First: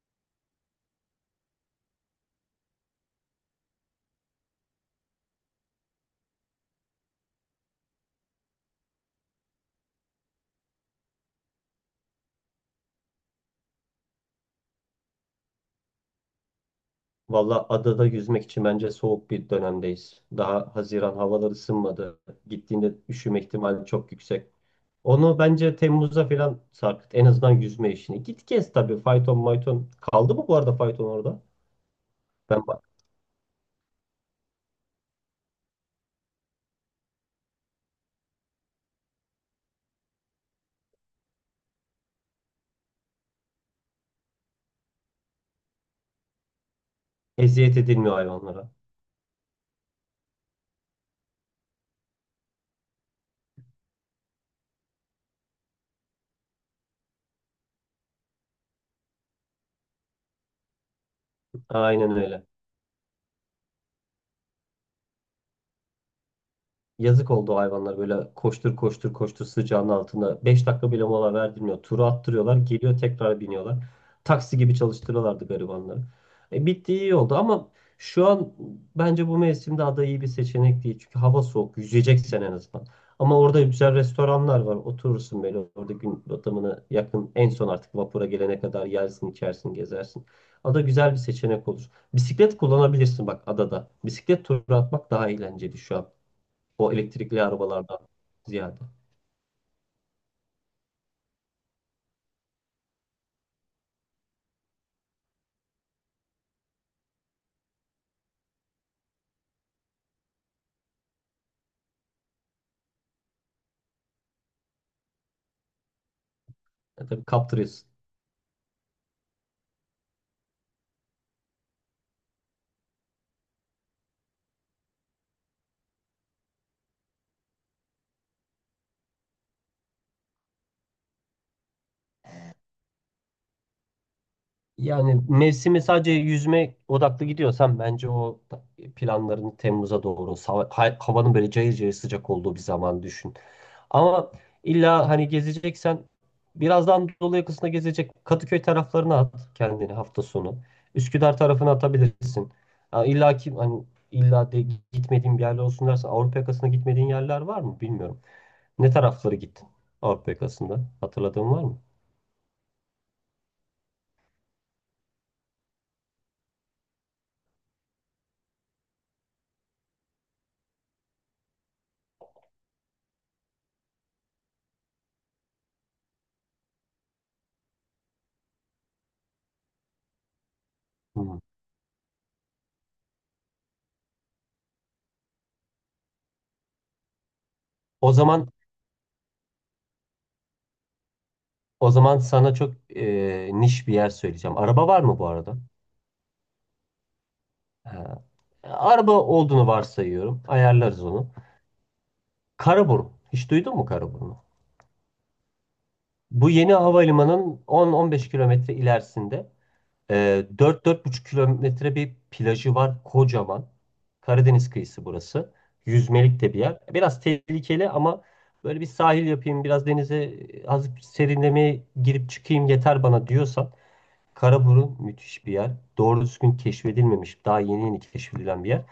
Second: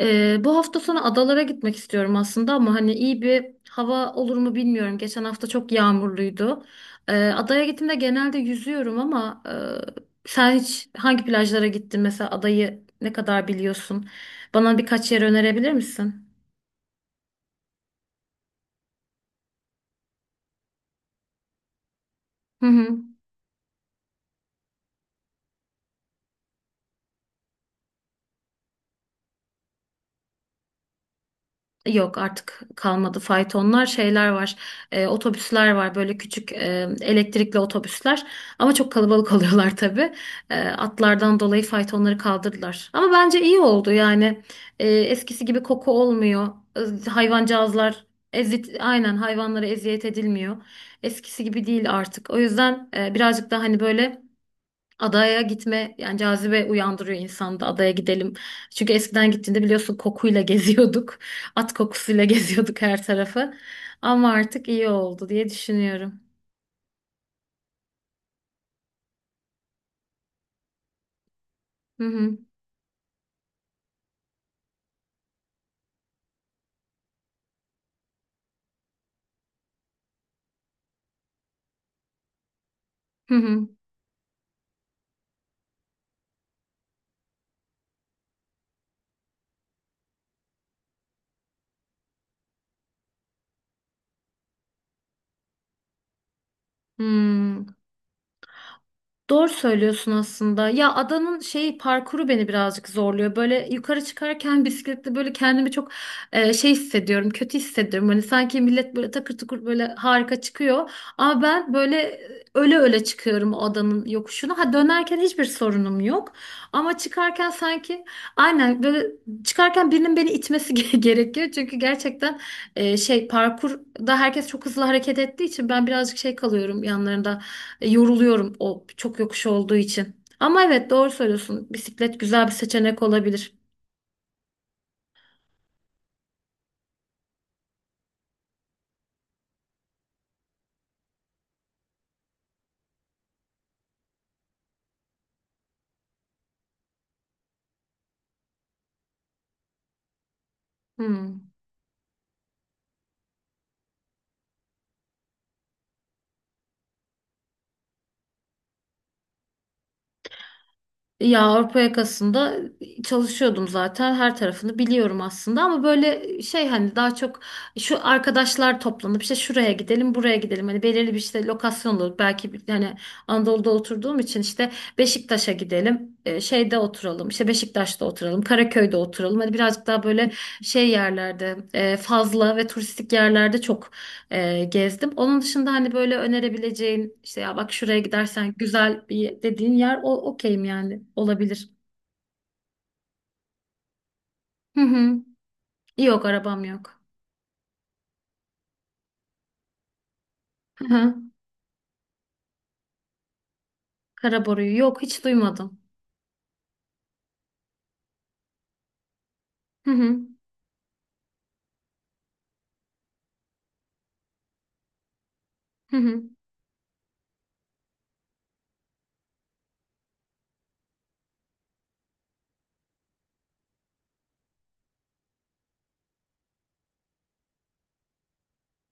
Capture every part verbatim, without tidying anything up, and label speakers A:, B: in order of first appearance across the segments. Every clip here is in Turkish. A: Ee, bu hafta sonu adalara gitmek istiyorum aslında ama hani iyi bir hava olur mu bilmiyorum. Geçen hafta çok yağmurluydu. Ee, adaya gittiğimde genelde yüzüyorum ama e, sen hiç hangi plajlara gittin mesela adayı ne kadar biliyorsun? Bana birkaç yer önerebilir misin?
B: Valla adada yüzmek için bence soğuk bir dönemdeyiz. Daha Haziran havalar ısınmadı.
A: Hı
B: Gittiğinde
A: hı.
B: üşüme ihtimali çok yüksek. Onu bence Temmuz'a falan sarkıt. En azından yüzme işini. Git gez tabii. Fayton mayton. Kaldı mı bu arada fayton orada?
A: Yok artık
B: Ben bak.
A: kalmadı faytonlar şeyler var, e, otobüsler var böyle küçük e, elektrikli otobüsler ama çok kalabalık oluyorlar tabii. E, atlardan dolayı faytonları kaldırdılar ama bence iyi oldu yani. E, eskisi gibi koku olmuyor. E,
B: Eziyet
A: hayvancağızlar,
B: edilmiyor
A: ezit
B: hayvanlara.
A: aynen, hayvanlara eziyet edilmiyor, eskisi gibi değil artık. O yüzden e, birazcık daha hani böyle adaya gitme yani cazibe uyandırıyor insanda, adaya gidelim. Çünkü eskiden gittiğinde biliyorsun kokuyla geziyorduk. At
B: Aynen
A: kokusuyla
B: öyle.
A: geziyorduk her tarafı. Ama artık iyi oldu diye düşünüyorum.
B: Yazık oldu o hayvanlar böyle koştur koştur koştur sıcağın altında. beş dakika bile mola verdirmiyor.
A: Hı
B: Turu
A: hı.
B: attırıyorlar. Geliyor tekrar biniyorlar. Taksi gibi çalıştırıyorlardı garibanları. E, bitti iyi oldu ama şu an bence bu mevsimde ada iyi bir seçenek değil. Çünkü hava soğuk. Yüzeceksen en azından.
A: Hı
B: Ama orada
A: hı.
B: güzel restoranlar var. Oturursun böyle orada gün batımına yakın en son artık vapura gelene kadar yersin, içersin, gezersin. Ada güzel bir seçenek olur. Bisiklet kullanabilirsin bak adada. Bisiklet turu atmak daha eğlenceli şu an. O elektrikli
A: Hmm.
B: arabalardan ziyade.
A: Doğru söylüyorsun aslında. Ya adanın şeyi, parkuru beni birazcık zorluyor. Böyle yukarı çıkarken bisikletle böyle kendimi çok e, şey hissediyorum, kötü hissediyorum. Hani sanki millet böyle takır tukur böyle harika çıkıyor. Ama ben böyle e, öle öle çıkıyorum o adanın yokuşuna. Ha dönerken hiçbir sorunum yok. Ama
B: Ya tabii
A: çıkarken
B: kaptırıyorsun.
A: sanki, aynen, böyle çıkarken birinin beni itmesi ge- gerekiyor. Çünkü gerçekten e, şey, parkurda herkes çok hızlı hareket ettiği için ben birazcık şey kalıyorum yanlarında. E, Yoruluyorum o çok yokuş olduğu için. Ama evet doğru söylüyorsun. Bisiklet güzel bir seçenek olabilir.
B: Yani mevsimi sadece yüzme odaklı gidiyorsan bence o ta- planlarını Temmuz'a doğru hava ha- havanın böyle cayır cayır sıcak olduğu bir zaman düşün. Ama illa hani gezeceksen biraz daha Anadolu yakasında gezecek Kadıköy taraflarına at kendini hafta sonu. Üsküdar
A: Hmm.
B: tarafına atabilirsin. Ha, illa ki hani illa de gitmediğin bir yerler olsun dersen Avrupa yakasına gitmediğin yerler var mı bilmiyorum. Ne tarafları gittin Avrupa yakasında?
A: Ya
B: Hatırladığın var mı?
A: Avrupa yakasında e, çalışıyordum zaten. Her tarafını biliyorum aslında ama böyle e, şey, hani daha çok şu arkadaşlar toplanıp işte şuraya gidelim, buraya gidelim. Hani belirli bir işte lokasyon olur. Belki bir- hani Anadolu'da oturduğum için işte Beşiktaş'a gidelim. e, Şeyde oturalım, işte Beşiktaş'ta oturalım, Karaköy'de oturalım. Hani birazcık daha böyle şey
B: Hmm.
A: yerlerde e, fazla ve turistik yerlerde çok e, gezdim. Onun dışında hani böyle önerebileceğin işte ya bak şuraya
B: O zaman
A: gidersen güzel bir dediğin yer, o okeyim yani, olabilir.
B: o zaman sana çok e, niş bir yer söyleyeceğim.
A: Hı
B: Araba var mı
A: hı.
B: bu arada?
A: Yok, arabam yok.
B: Ha. Araba olduğunu varsayıyorum.
A: Hı
B: Ayarlarız onu.
A: hı.
B: Karaburun. Hiç duydun mu Karaburun'u?
A: Karaboru'yu, yok, hiç duymadım.
B: Bu yeni havalimanının on on beş kilometre ilerisinde.
A: Hı hı.
B: Ee, dört buçuk kilometre bir plajı var kocaman. Karadeniz kıyısı burası.
A: Hı hı.
B: Yüzmelik de bir yer. Biraz tehlikeli ama böyle bir sahil yapayım, biraz denize e, az serinlemeye girip çıkayım yeter bana diyorsan Karaburun müthiş bir yer. Doğru düzgün keşfedilmemiş, daha yeni yeni keşfedilen bir yer.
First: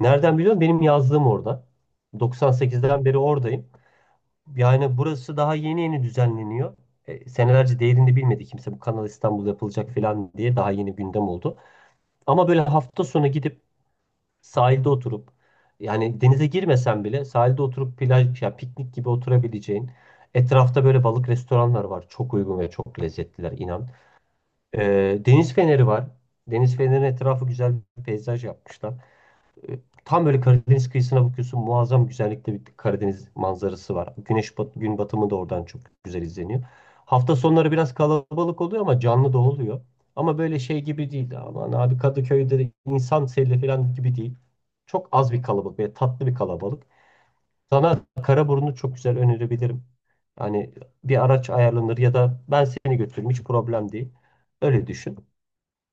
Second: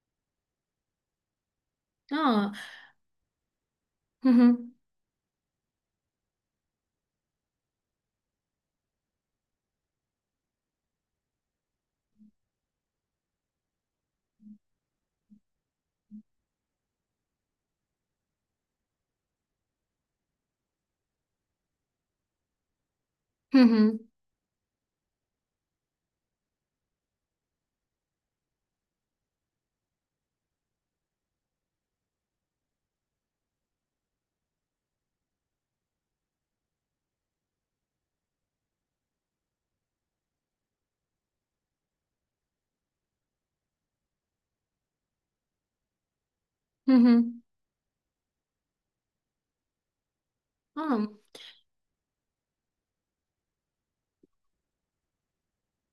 B: Nereden biliyorum? Benim yazlığım orada.
A: Aa.
B: doksan sekizden beri oradayım.
A: Hı hı.
B: Yani burası daha yeni yeni düzenleniyor. E, senelerce değerini bilmedi kimse, bu Kanal İstanbul yapılacak falan diye daha yeni gündem oldu. Ama böyle hafta sonu gidip sahilde oturup, yani denize girmesen bile sahilde oturup plaj ya piknik gibi oturabileceğin, etrafta böyle balık restoranlar var. Çok uygun ve çok lezzetliler
A: Hı
B: inan.
A: hı.
B: E, Deniz feneri var. Deniz fenerinin etrafı güzel bir peyzaj yapmışlar. E, Tam böyle Karadeniz kıyısına bakıyorsun. Muazzam güzellikte bir Karadeniz manzarası var. Güneş bat, gün batımı da oradan çok güzel izleniyor. Hafta sonları biraz kalabalık oluyor ama canlı da oluyor. Ama böyle şey gibi değil. Aman abi, Kadıköy'de de insan seli falan gibi değil. Çok az bir kalabalık ve tatlı bir kalabalık.
A: Hı hı.
B: Sana Karaburun'u çok güzel önerebilirim. Hani
A: Aa.
B: bir araç ayarlanır ya da ben seni götürürüm, hiç problem değil. Öyle düşün.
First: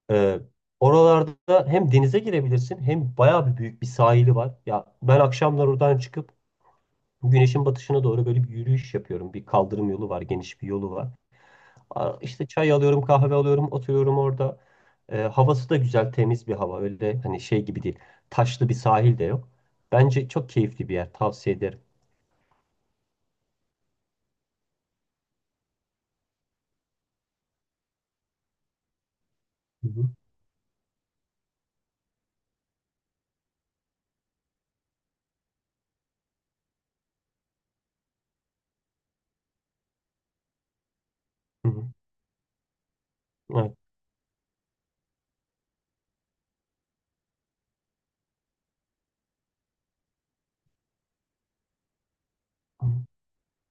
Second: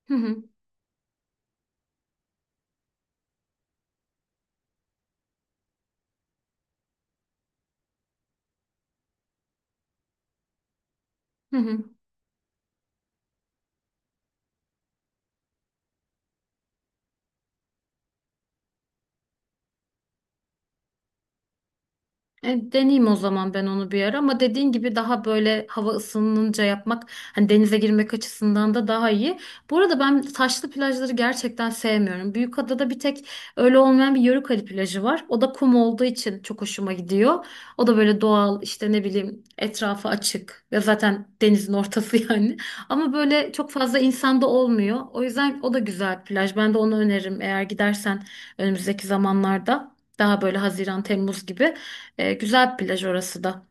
A: Hı
B: Ee,
A: hı.
B: Oralarda hem denize girebilirsin hem bayağı bir büyük bir sahili var. Ya ben akşamlar oradan çıkıp güneşin batışına doğru böyle bir yürüyüş yapıyorum. Bir kaldırım yolu var, geniş bir yolu var.
A: Hı hı.
B: Aa, İşte çay alıyorum, kahve alıyorum, oturuyorum orada. Ee, havası da güzel, temiz bir hava. Öyle hani şey gibi değil. Taşlı bir sahil de yok. Bence çok keyifli bir yer. Tavsiye ederim.
A: E, deneyeyim o zaman ben onu bir ara ama dediğin gibi daha böyle hava ısınınca yapmak, hani denize girmek açısından da daha iyi. Bu
B: Hı
A: arada
B: hı.
A: ben taşlı plajları gerçekten sevmiyorum. Büyükada'da bir tek öyle olmayan bir Yörükali plajı var. O da kum olduğu için çok hoşuma gidiyor. O da böyle doğal, işte ne bileyim, etrafı açık ve zaten
B: Hı
A: denizin
B: hı.
A: ortası yani. Ama böyle çok fazla insan da olmuyor. O yüzden o da güzel bir plaj. Ben de onu öneririm eğer gidersen önümüzdeki zamanlarda. Daha böyle Haziran, Temmuz gibi. E, güzel bir plaj
B: Evet.
A: orası da.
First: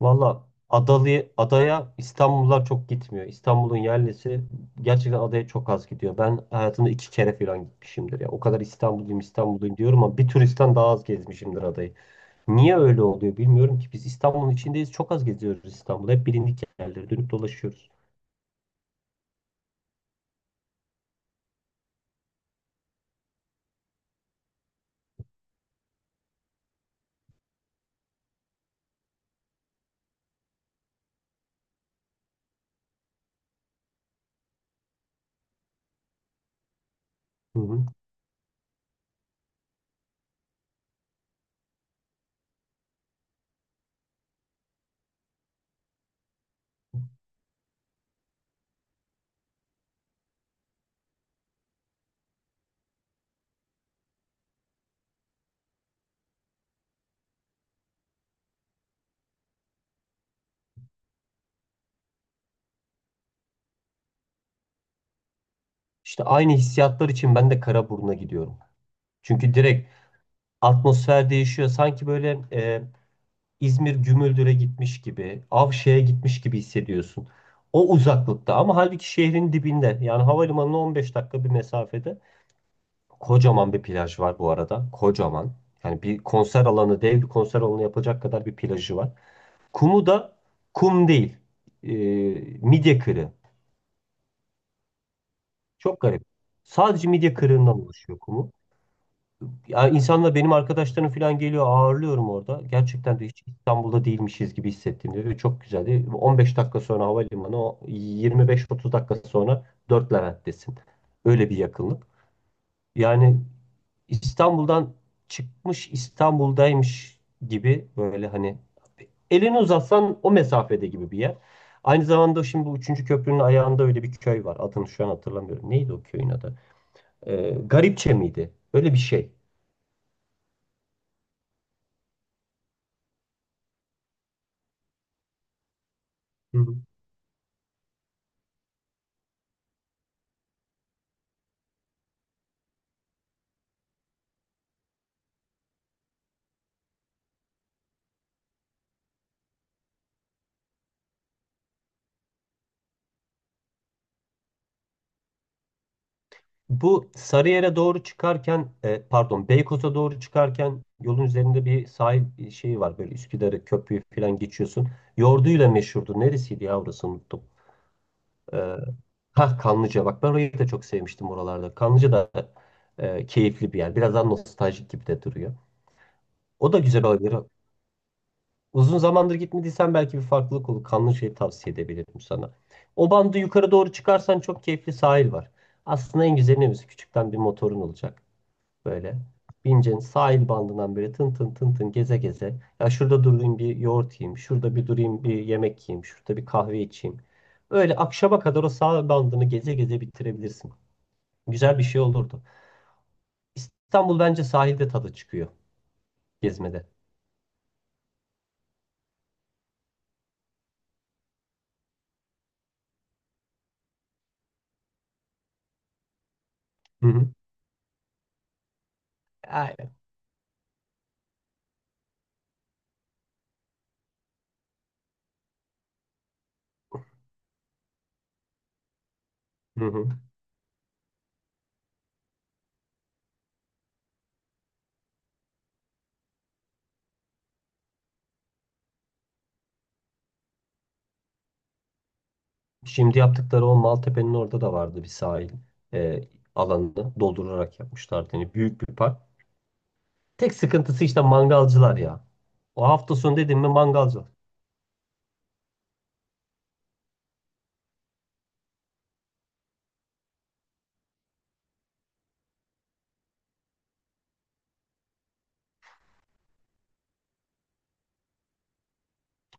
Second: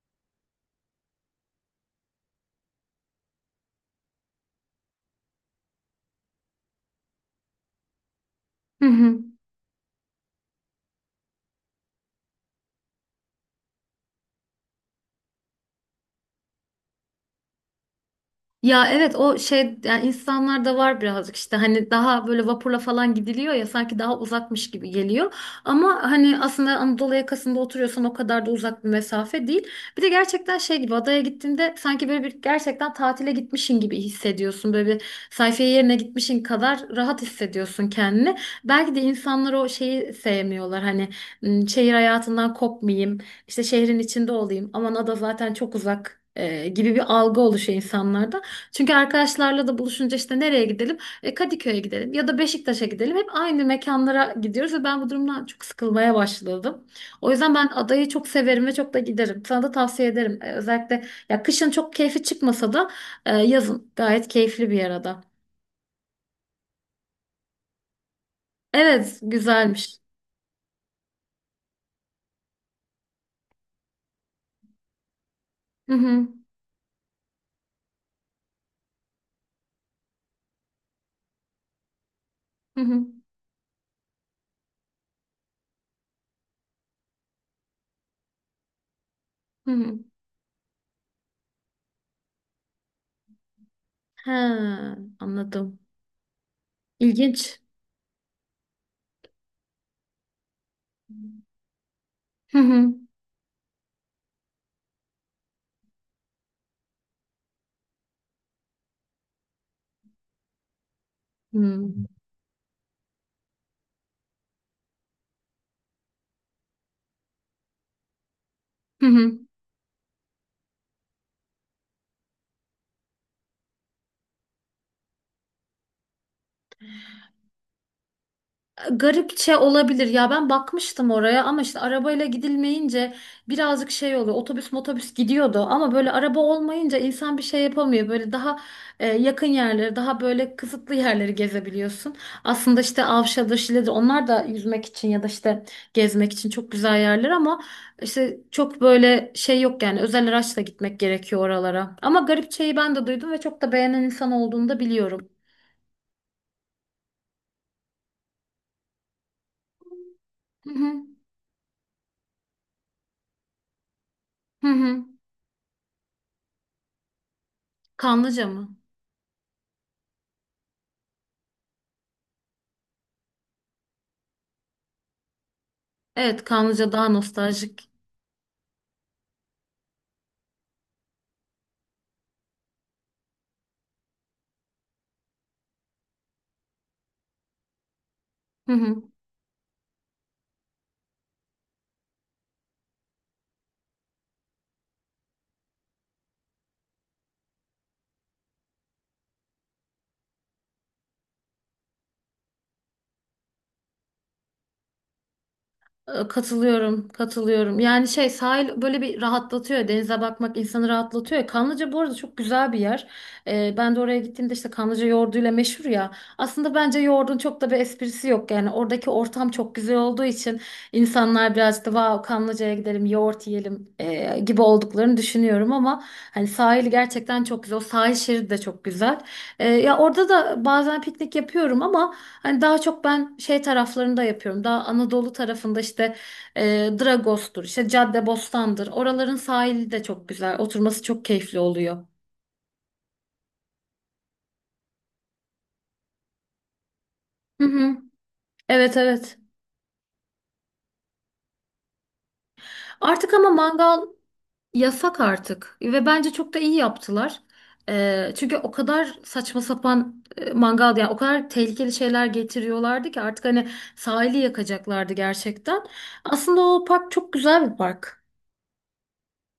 B: Valla Adalı, adaya İstanbullular çok gitmiyor. İstanbul'un yerlisi gerçekten adaya çok az gidiyor. Ben hayatımda iki kere falan gitmişimdir ya. O kadar
A: Hı
B: İstanbulluyum
A: hı.
B: İstanbulluyum diyorum ama bir turistten daha az gezmişimdir adayı. Niye öyle oluyor bilmiyorum ki. Biz İstanbul'un içindeyiz, çok az geziyoruz İstanbul'da. Hep bilindik yerlere dönüp dolaşıyoruz.
A: Ya evet, o şey yani, insanlarda var birazcık işte, hani daha böyle vapurla falan gidiliyor ya, sanki daha uzakmış gibi geliyor. Ama hani aslında Anadolu yakasında oturuyorsan o kadar da uzak bir mesafe değil. Bir de gerçekten şey gibi, adaya gittiğinde sanki böyle bir gerçekten tatile gitmişin gibi hissediyorsun. Böyle bir sayfiye yerine gitmişin kadar rahat
B: Hı hı.
A: hissediyorsun kendini. Belki de insanlar o şeyi sevmiyorlar, hani "M, şehir hayatından kopmayayım, işte şehrin içinde olayım, aman ada zaten çok uzak," e, gibi bir algı oluşuyor insanlarda. Çünkü arkadaşlarla da buluşunca işte nereye gidelim? E, Kadıköy'e gidelim ya da Beşiktaş'a gidelim. Hep aynı mekanlara gidiyoruz ve ben bu durumdan çok sıkılmaya başladım. O yüzden ben adayı çok severim ve çok da giderim. Sana da tavsiye ederim. E, özellikle ya kışın çok keyfi çıkmasa da e, yazın gayet keyifli bir yer ada.
B: İşte aynı hissiyatlar için ben de Karaburun'a gidiyorum.
A: Evet,
B: Çünkü direkt
A: güzelmiş.
B: atmosfer değişiyor. Sanki böyle e, İzmir Gümüldür'e gitmiş gibi,
A: Hı
B: Avşe'ye
A: hı.
B: gitmiş gibi hissediyorsun. O uzaklıkta ama halbuki şehrin dibinde, yani havalimanına on beş dakika bir mesafede
A: Hı hı.
B: kocaman bir plaj var bu arada. Kocaman. Yani bir konser alanı, dev bir konser alanı yapacak kadar bir plajı var.
A: Hı hı.
B: Kumu da kum değil. e, Midye kırığı.
A: He, anladım.
B: Çok garip. Sadece midye
A: İlginç.
B: kırığından oluşuyor kumu. Ya insanla benim arkadaşlarım falan geliyor, ağırlıyorum
A: Hı
B: orada.
A: hı.
B: Gerçekten de hiç İstanbul'da değilmişiz gibi hissettim diyor. Ve Çok güzeldi. on beş dakika sonra havalimanı, o yirmi beş otuz dakika sonra dört Levent'tesin. Öyle bir
A: Hı hı.
B: yakınlık. Yani İstanbul'dan çıkmış İstanbul'daymış gibi, böyle hani
A: Hı hı.
B: elini uzatsan o mesafede gibi bir yer. Aynı zamanda şimdi bu üçüncü köprünün ayağında öyle bir köy var. Adını şu an hatırlamıyorum. Neydi o köyün adı? Ee, Garipçe miydi? Öyle bir şey.
A: Garipçe olabilir ya, ben bakmıştım oraya ama işte arabayla gidilmeyince birazcık şey oluyor, otobüs motobüs gidiyordu ama böyle araba
B: Hı.
A: olmayınca insan bir şey yapamıyor, böyle daha e, yakın yerleri, daha böyle kısıtlı yerleri gezebiliyorsun aslında. İşte Avşa'dır, Şile'dir, onlar da yüzmek için ya da işte gezmek için çok güzel yerler ama işte çok böyle şey yok yani, özel araçla gitmek gerekiyor oralara. Ama Garipçe'yi ben de duydum ve çok da beğenen insan olduğunu da biliyorum.
B: Bu Sarıyer'e doğru çıkarken, e, pardon, Beykoz'a doğru
A: Hı
B: çıkarken
A: hı.
B: yolun üzerinde bir sahil e, şeyi var. Böyle Üsküdar'ı, köprüyü falan
A: Hı
B: geçiyorsun.
A: hı.
B: Yoğurduyla meşhurdu. Neresiydi ya orası, unuttum.
A: Kanlıca mı?
B: E, ha, Kanlıca, bak ben orayı da çok sevmiştim oralarda. Kanlıca da e, keyifli bir yer. Biraz daha nostaljik gibi de duruyor.
A: Evet,
B: O da
A: Kanlıca
B: güzel
A: daha
B: olabilir.
A: nostaljik.
B: Uzun zamandır gitmediysen belki bir farklılık olur. Kanlıca'yı tavsiye edebilirim sana. O bandı yukarı doğru çıkarsan çok keyifli sahil var. Aslında en güzeli ne biliyor, Küçükten bir motorun olacak.
A: Hı hı.
B: Böyle. Bineceksin sahil bandından böyle tın tın tın tın geze geze. Ya şurada durayım bir yoğurt yiyeyim. Şurada bir durayım bir yemek yiyeyim. Şurada bir kahve içeyim. Öyle akşama kadar o sahil bandını geze geze bitirebilirsin. Güzel bir şey olurdu. İstanbul bence sahilde tadı çıkıyor
A: Ee,
B: gezmede.
A: Katılıyorum, katılıyorum. Yani şey, sahil böyle bir rahatlatıyor. Denize bakmak insanı rahatlatıyor. Kanlıca bu arada çok güzel bir yer. Ee, ben de oraya gittiğimde işte Kanlıca yoğurduyla meşhur ya. Aslında bence
B: Hı hı.
A: yoğurdun çok da bir esprisi yok. Yani oradaki ortam çok
B: Aynen.
A: güzel olduğu için insanlar birazcık da "vav Kanlıca'ya gidelim yoğurt yiyelim," e, gibi olduklarını düşünüyorum ama hani sahil gerçekten çok güzel. O sahil şeridi de çok güzel. Ee,
B: Hı
A: ya
B: hı.
A: orada da bazen piknik yapıyorum ama hani daha çok ben şey taraflarında yapıyorum. Daha Anadolu tarafında işte e, Dragos'tur, işte Caddebostan'dır. Oraların sahili de çok güzel. Oturması çok keyifli oluyor.
B: Şimdi yaptıkları o Maltepe'nin orada da vardı bir sahil e, alanını
A: Hı
B: doldurarak
A: hı.
B: yapmışlardı. Yani büyük bir
A: Evet,
B: park.
A: evet.
B: Tek sıkıntısı işte mangalcılar ya. O hafta
A: Artık
B: sonu
A: ama
B: dedim mi
A: mangal
B: mangalcı.
A: yasak artık ve bence çok da iyi yaptılar. Ee, çünkü o kadar saçma sapan e, mangal, yani o kadar tehlikeli şeyler getiriyorlardı ki artık hani sahili yakacaklardı gerçekten. Aslında o park çok güzel bir park.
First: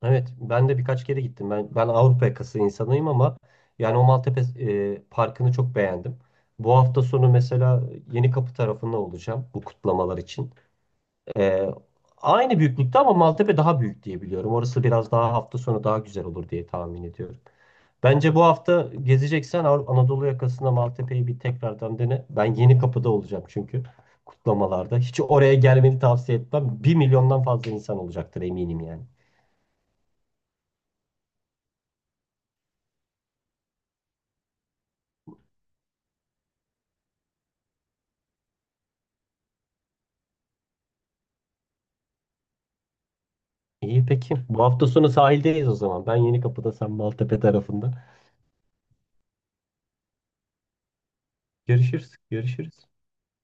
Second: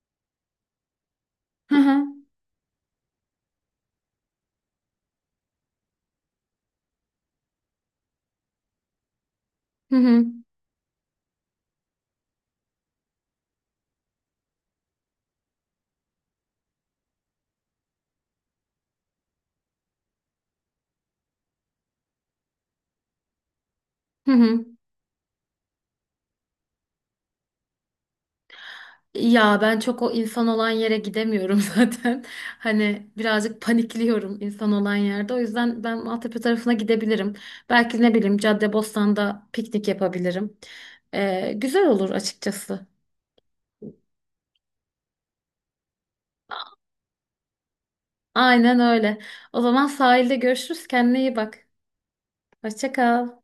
B: Evet, ben de birkaç kere gittim. Ben
A: Hı
B: ben
A: hı.
B: Avrupa yakası insanıyım ama yani o Maltepe e, Parkı'nı çok beğendim. Bu hafta sonu mesela Yenikapı tarafında olacağım bu
A: Hı
B: kutlamalar
A: hı.
B: için. E, Aynı büyüklükte ama Maltepe daha büyük diye biliyorum. Orası biraz daha hafta sonu daha güzel olur diye tahmin ediyorum. Bence bu hafta gezeceksen Avru- Anadolu yakasında Maltepe'yi bir tekrardan dene. Ben Yenikapı'da olacağım çünkü
A: Hı hı.
B: kutlamalarda. Hiç oraya gelmeni tavsiye etmem. Bir milyondan fazla insan olacaktır, eminim yani.
A: Ya ben çok o insan olan yere gidemiyorum zaten. Hani birazcık panikliyorum insan olan yerde. O yüzden ben Maltepe tarafına gidebilirim. Belki ne bileyim Caddebostan'da piknik yapabilirim. Ee, güzel olur açıkçası.
B: İyi peki. Bu hafta sonu sahildeyiz o zaman. Ben Yenikapı'da, sen Maltepe tarafında.
A: Aynen öyle. O zaman sahilde görüşürüz. Kendine iyi bak.
B: Görüşürüz. Görüşürüz.
A: Hoşça kal.